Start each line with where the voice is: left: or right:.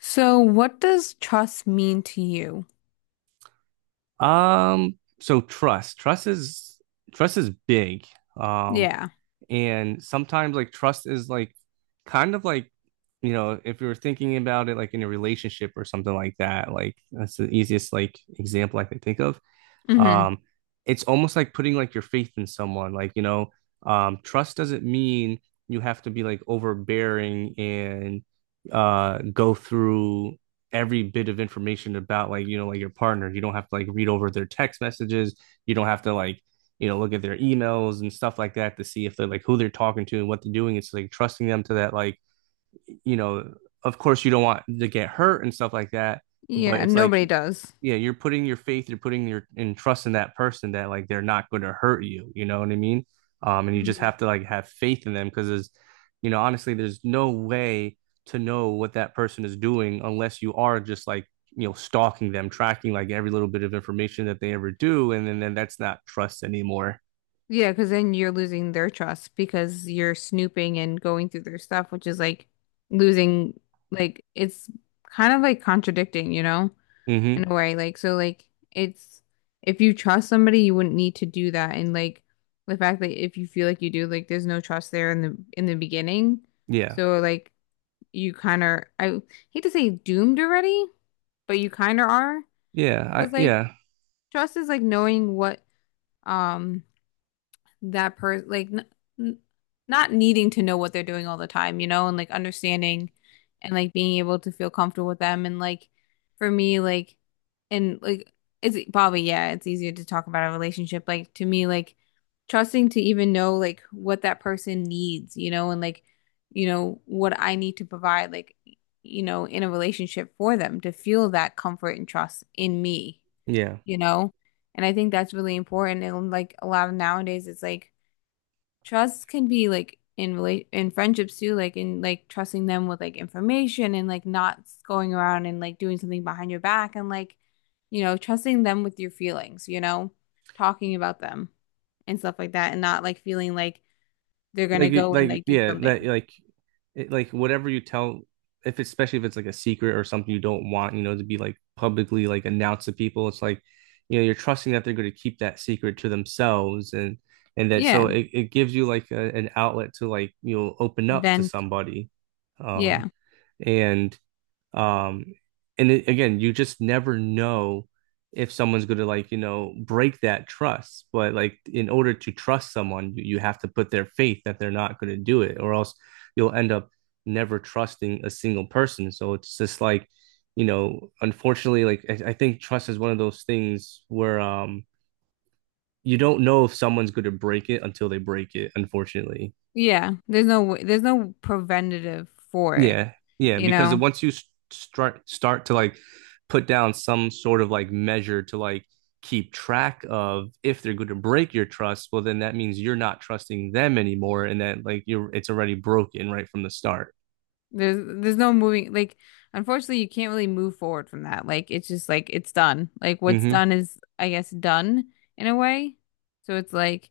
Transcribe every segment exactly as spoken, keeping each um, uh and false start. left: So, what does trust mean to you?
right: Um, so trust. Trust is trust is big. Um,
left: Yeah.
right: and sometimes like trust is like kind of like, you know, if you were thinking about it like in a relationship or something like that, like that's the easiest like example I can think of.
left: hmm
right: Um, it's almost like putting like your faith in someone. Like, you know, um, trust doesn't mean you have to be like overbearing and uh go through every bit of information about like, you know, like your partner. You don't have to like read over their text messages. You don't have to like, you know, look at their emails and stuff like that to see if they're like who they're talking to and what they're doing. It's like trusting them to that like you know, of course you don't want to get hurt and stuff like that, but
left: Yeah,
right: it's like,
left: nobody does.
right: yeah, you're putting your faith, you're putting your and trust in that person that like they're not going to hurt you. You know what I mean? Um, and you just
left: hmm
right: have to like have faith in them because there's, you know, honestly, there's no way to know what that person is doing unless you are just like you know stalking them tracking like every little bit of information that they ever do and then, then that's not trust anymore.
left: Yeah, because then you're losing their trust because you're snooping and going through their stuff, which is like losing, like, it's kind of like contradicting, you know,
right: Mm hmm.
left: in a way. Like, so, like, it's if you trust somebody, you wouldn't need to do that. And, like, the fact that if you feel like you do, like, there's no trust there in the in the beginning.
right: Yeah.
left: So, like, you kind of, I hate to say doomed already but you kind of are.
right: yeah
left: Because
right: I,
left: like
right: yeah
left: trust is like knowing what um that person like n n not needing to know what they're doing all the time, you know, and like understanding and like being able to feel comfortable with them and like for me like and like it's probably yeah, it's easier to talk about a relationship like to me like trusting to even know like what that person needs, you know, and like you know what I need to provide like you know in a relationship for them to feel that comfort and trust in me,
right: yeah
left: you know. And I think that's really important. And like a lot of nowadays, it's like trust can be like in relate in friendships too, like in like trusting them with like information and like not going around and like doing something behind your back and like, you know, trusting them with your feelings, you know, talking about them and stuff like that and not like feeling like they're gonna
right: like
left: go and
right: like
left: like do
right: yeah That.
left: something.
right: like it, like whatever you tell if it's, especially if it's like a secret or something you don't want you know to be like publicly like announced to people it's like you know you're trusting that they're going to keep that secret to themselves and and that so
left: Yeah.
right: it, it gives you like a, an outlet to like you know open up to
left: Vent.
right: somebody. um
left: Yeah.
right: and um, and it, again, you just never know if someone's going to like, you know, break that trust. But like, in order to trust someone, you, you have to put their faith that they're not going to do it, or else you'll end up never trusting a single person. So it's just like, you know, unfortunately, like I, I think trust is one of those things where um you don't know if someone's going to break it until they break it, unfortunately.
left: Yeah. There's no w- there's no preventative for it,
right: Yeah, yeah,
left: you
right: because
left: know.
right: once you s- start start to like put down some sort of like measure to like keep track of if they're going to break your trust, well then that means you're not trusting them anymore and that like you're it's already broken right from the start.
left: There's there's no moving like unfortunately you can't really move forward from that. Like it's just like it's done. Like what's
right: Hmm.
left: done is I guess done in a way. So it's like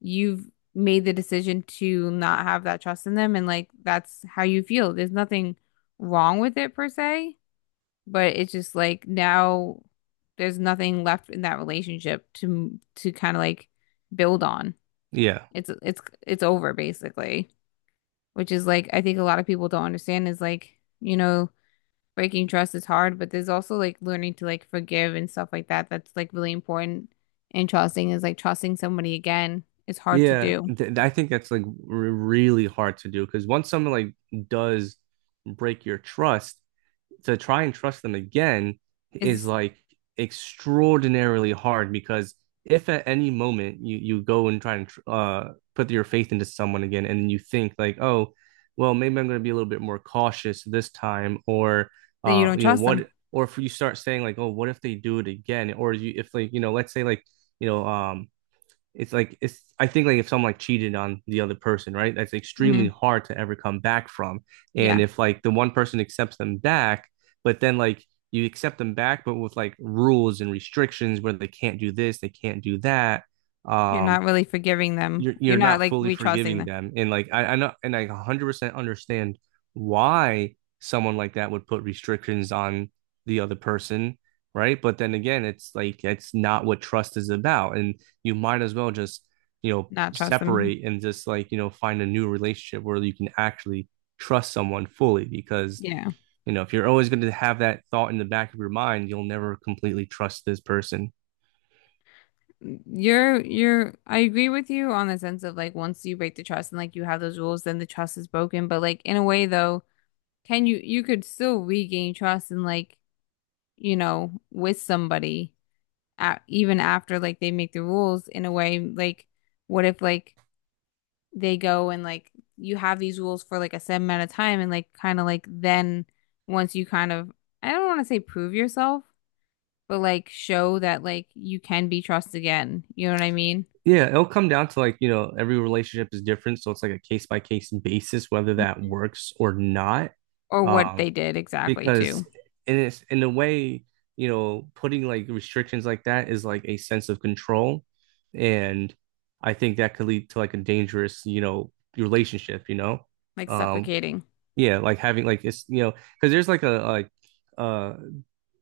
left: you've made the decision to not have that trust in them and like that's how you feel. There's nothing wrong with it per se, but it's just like now there's nothing left in that relationship to to kind of like build on.
right: Yeah.
left: It's it's it's over basically, which is like I think a lot of people don't understand is like, you know, breaking trust is hard, but there's also like learning to like forgive and stuff like that. That's like really important. And trusting is like trusting somebody again is hard to
right: Yeah,
left: do.
right: th I think that's like r really hard to do because once someone like does break your trust, to try and trust them again is
left: Is
right: like extraordinarily hard because if at any moment you you go and try and uh put your faith into someone again and you think like oh well maybe I'm going to be a little bit more cautious this time or
left: then you
right: uh
left: don't
right: you know
left: trust them.
right: what or if you start saying like oh what if they do it again or you if like you know let's say like you know um it's like it's I think like if someone like cheated on the other person, right? That's extremely
left: hmm
right: hard to ever come back from. And
left: Yeah.
right: if like the one person accepts them back, but then like you accept them back, but with like rules and restrictions where they can't do this, they can't do that.
left: You're
right: Um,
left: not really forgiving them.
right: you're
left: You're
right: you're
left: not
right: not
left: like
right: fully
left: re trusting
right: forgiving
left: them.
right: them. And like I, I know and I one hundred percent understand why someone like that would put restrictions on the other person, right? But then again, it's like it's not what trust is about. And you might as well just, you know,
left: Not trust them.
right: separate and just like, you know, find a new relationship where you can actually trust someone fully because
left: Yeah.
right: you know, if you're always going to have that thought in the back of your mind, you'll never completely trust this person.
left: You're you're I agree with you on the sense of like once you break the trust and like you have those rules, then the trust is broken. But like in a way though, can you you could still regain trust and like, you know, with somebody a even after like they make the rules in a way like what if like they go and like you have these rules for like a set amount of time and like kind of like then once you kind of I don't want to say prove yourself but like show that like you can be trusted again you know what I mean.
right: Yeah, it'll come down to like, you know, every relationship is different, so it's like a case by case basis whether that
left: Mhm.
right: works or not.
left: Or what
right: Um,
left: they did exactly
right: because
left: too.
right: in it's in a way, you know, putting like restrictions like that is like a sense of control, and I think that could lead to like a dangerous, you know, relationship, you know.
left: Like
right: Um,
left: suffocating.
right: yeah, like having like it's, you know, because there's like a like uh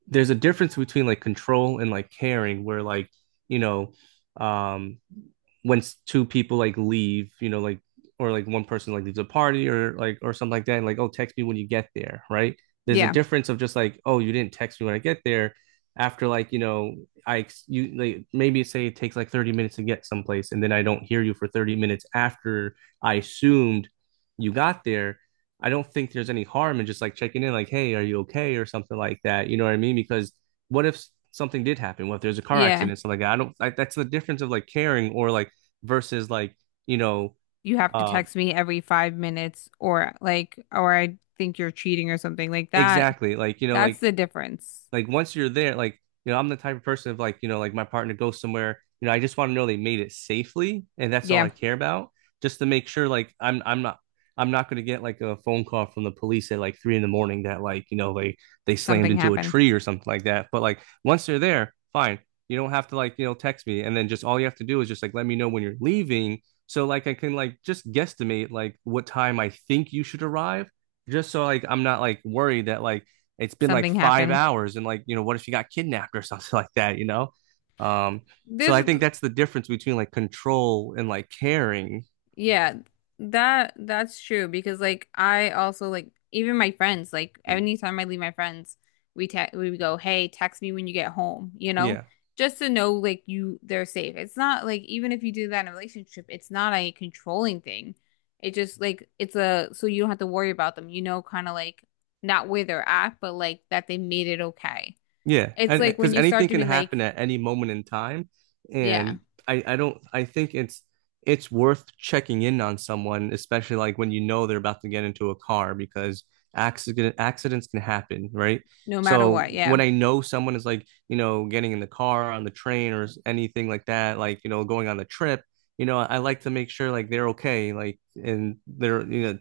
right: there's a difference between like control and like caring where like, you know, um when two people like leave, you know, like or like one person like leaves a party or like or something like that, and like, oh, text me when you get there, right? There's a
left: Yeah.
right: difference of just like, oh, you didn't text me when I get there. After like, you know, I you like maybe say it takes like thirty minutes to get someplace, and then I don't hear you for thirty minutes after I assumed you got there. I don't think there's any harm in just like checking in, like, hey, are you okay? Or something like that. You know what I mean? Because what if something did happen? What if there's a car
left: Yeah,
right: accident? Something like that? I don't, like, that's the difference of like caring or like versus like you know
left: you have to
right: um
left: text me every five minutes or like or I think you're cheating or something like that.
right: exactly like you know
left: That's
right: like
left: the difference.
right: like once you're there, like you know, I'm the type of person of like you know, like my partner goes somewhere, you know, I just want to know they made it safely, and that's all
left: Yeah.
right: I care about, just to make sure like I'm I'm not. I'm not going to get like a phone call from the police at like three in the morning that like you know they they slammed
left: Something
right: into a
left: happened.
right: tree or something like that. But like once they're there, fine. You don't have to like you know text me, and then just all you have to do is just like let me know when you're leaving, so like I can like just guesstimate like what time I think you should arrive, just so like I'm not like worried that like it's been like
left: Something
right: five
left: happened.
right: hours and like you know what if she got kidnapped or something like that you know. um so I
left: This,
right: think that's the difference between like control and like caring.
left: yeah, that that's true because like I also like even my friends like anytime I leave my friends we te we would go hey text me when you get home you know
right: Yeah,
left: just to know like you they're safe. It's not like even if you do that in a relationship it's not a controlling thing. It just like it's a so you don't have to worry about them. You know, kind of like not where they're at, but like that they made it okay.
right: yeah,
left: It's
right: and
left: like when
right: because
left: you start
right: anything
left: to
right: can
left: be like
right: happen at any moment in time,
left: yeah,
right: and I I don't I think it's it's worth checking in on someone, especially like when you know they're about to get into a car because accident accidents can happen, right?
left: no matter
right: So
left: what, yeah.
right: when I know someone is like, you know, getting in the car, on the train, or s- anything like that, like, you know, going on a trip, you know, I like to make sure like they're okay, like, and they're, you know,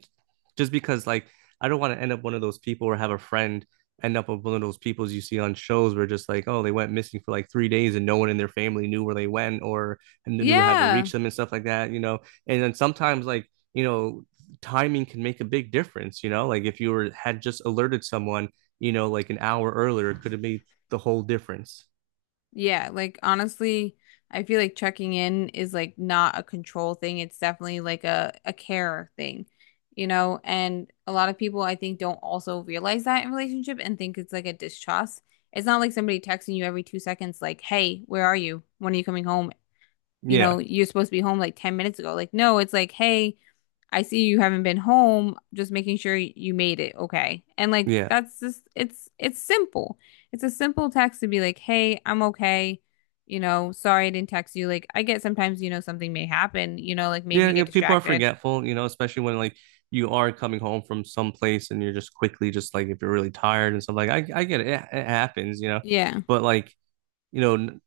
right: just because like I don't want to end up one of those people or have a friend end up with one of those peoples you see on shows where just like, oh, they went missing for like three days and no one in their family knew where they went or knew how to
left: Yeah.
right: reach them and stuff like that, you know. And then sometimes like, you know, timing can make a big difference, you know, like if you were had just alerted someone, you know, like an hour earlier, it could have made the whole difference.
left: Yeah. Like honestly, I feel like checking in is like not a control thing. It's definitely like a, a care thing, you know? And a lot of people I think don't also realize that in relationship and think it's like a distrust. It's not like somebody texting you every two seconds like, "Hey, where are you? When are you coming home?" You know,
right: Yeah.
left: you're supposed to be home like ten minutes ago. Like, no, it's like, "Hey, I see you haven't been home, just making sure you made it, okay? And like
right: Yeah.
left: that's just it's it's simple. It's a simple text to be like, "Hey, I'm okay." You know, sorry I didn't text you. Like I get sometimes, you know, something may happen, you know, like maybe
right: Yeah,
left: you
right: yeah,
left: get
right: people are
left: distracted.
right: forgetful, you know, especially when like you are coming home from some place and you're just quickly just like if you're really tired and stuff like I I get it, it, it happens, you know,
left: Yeah.
right: but like you know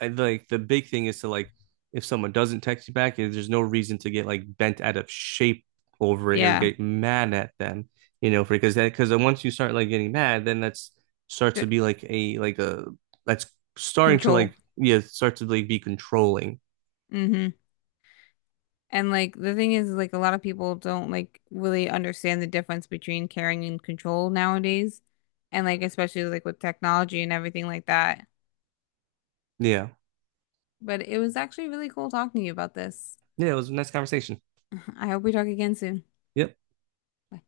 right: I, like the big thing is to like if someone doesn't text you back, there's no reason to get like bent out of shape over it or
left: Yeah.
right: get mad at them, you know, because that because once you start like getting mad, then that's starts
left: The
right: to be like a like a that's starting to
left: control.
right: like yeah start to like be controlling.
left: hmm And like the thing is, like a lot of people don't like really understand the difference between caring and control nowadays. And like especially like with technology and everything like that.
right: Yeah,
left: But it was actually really cool talking to you about this.
right: yeah, it was a nice conversation.
left: I hope we talk again soon.
right: Yep,
left: Bye.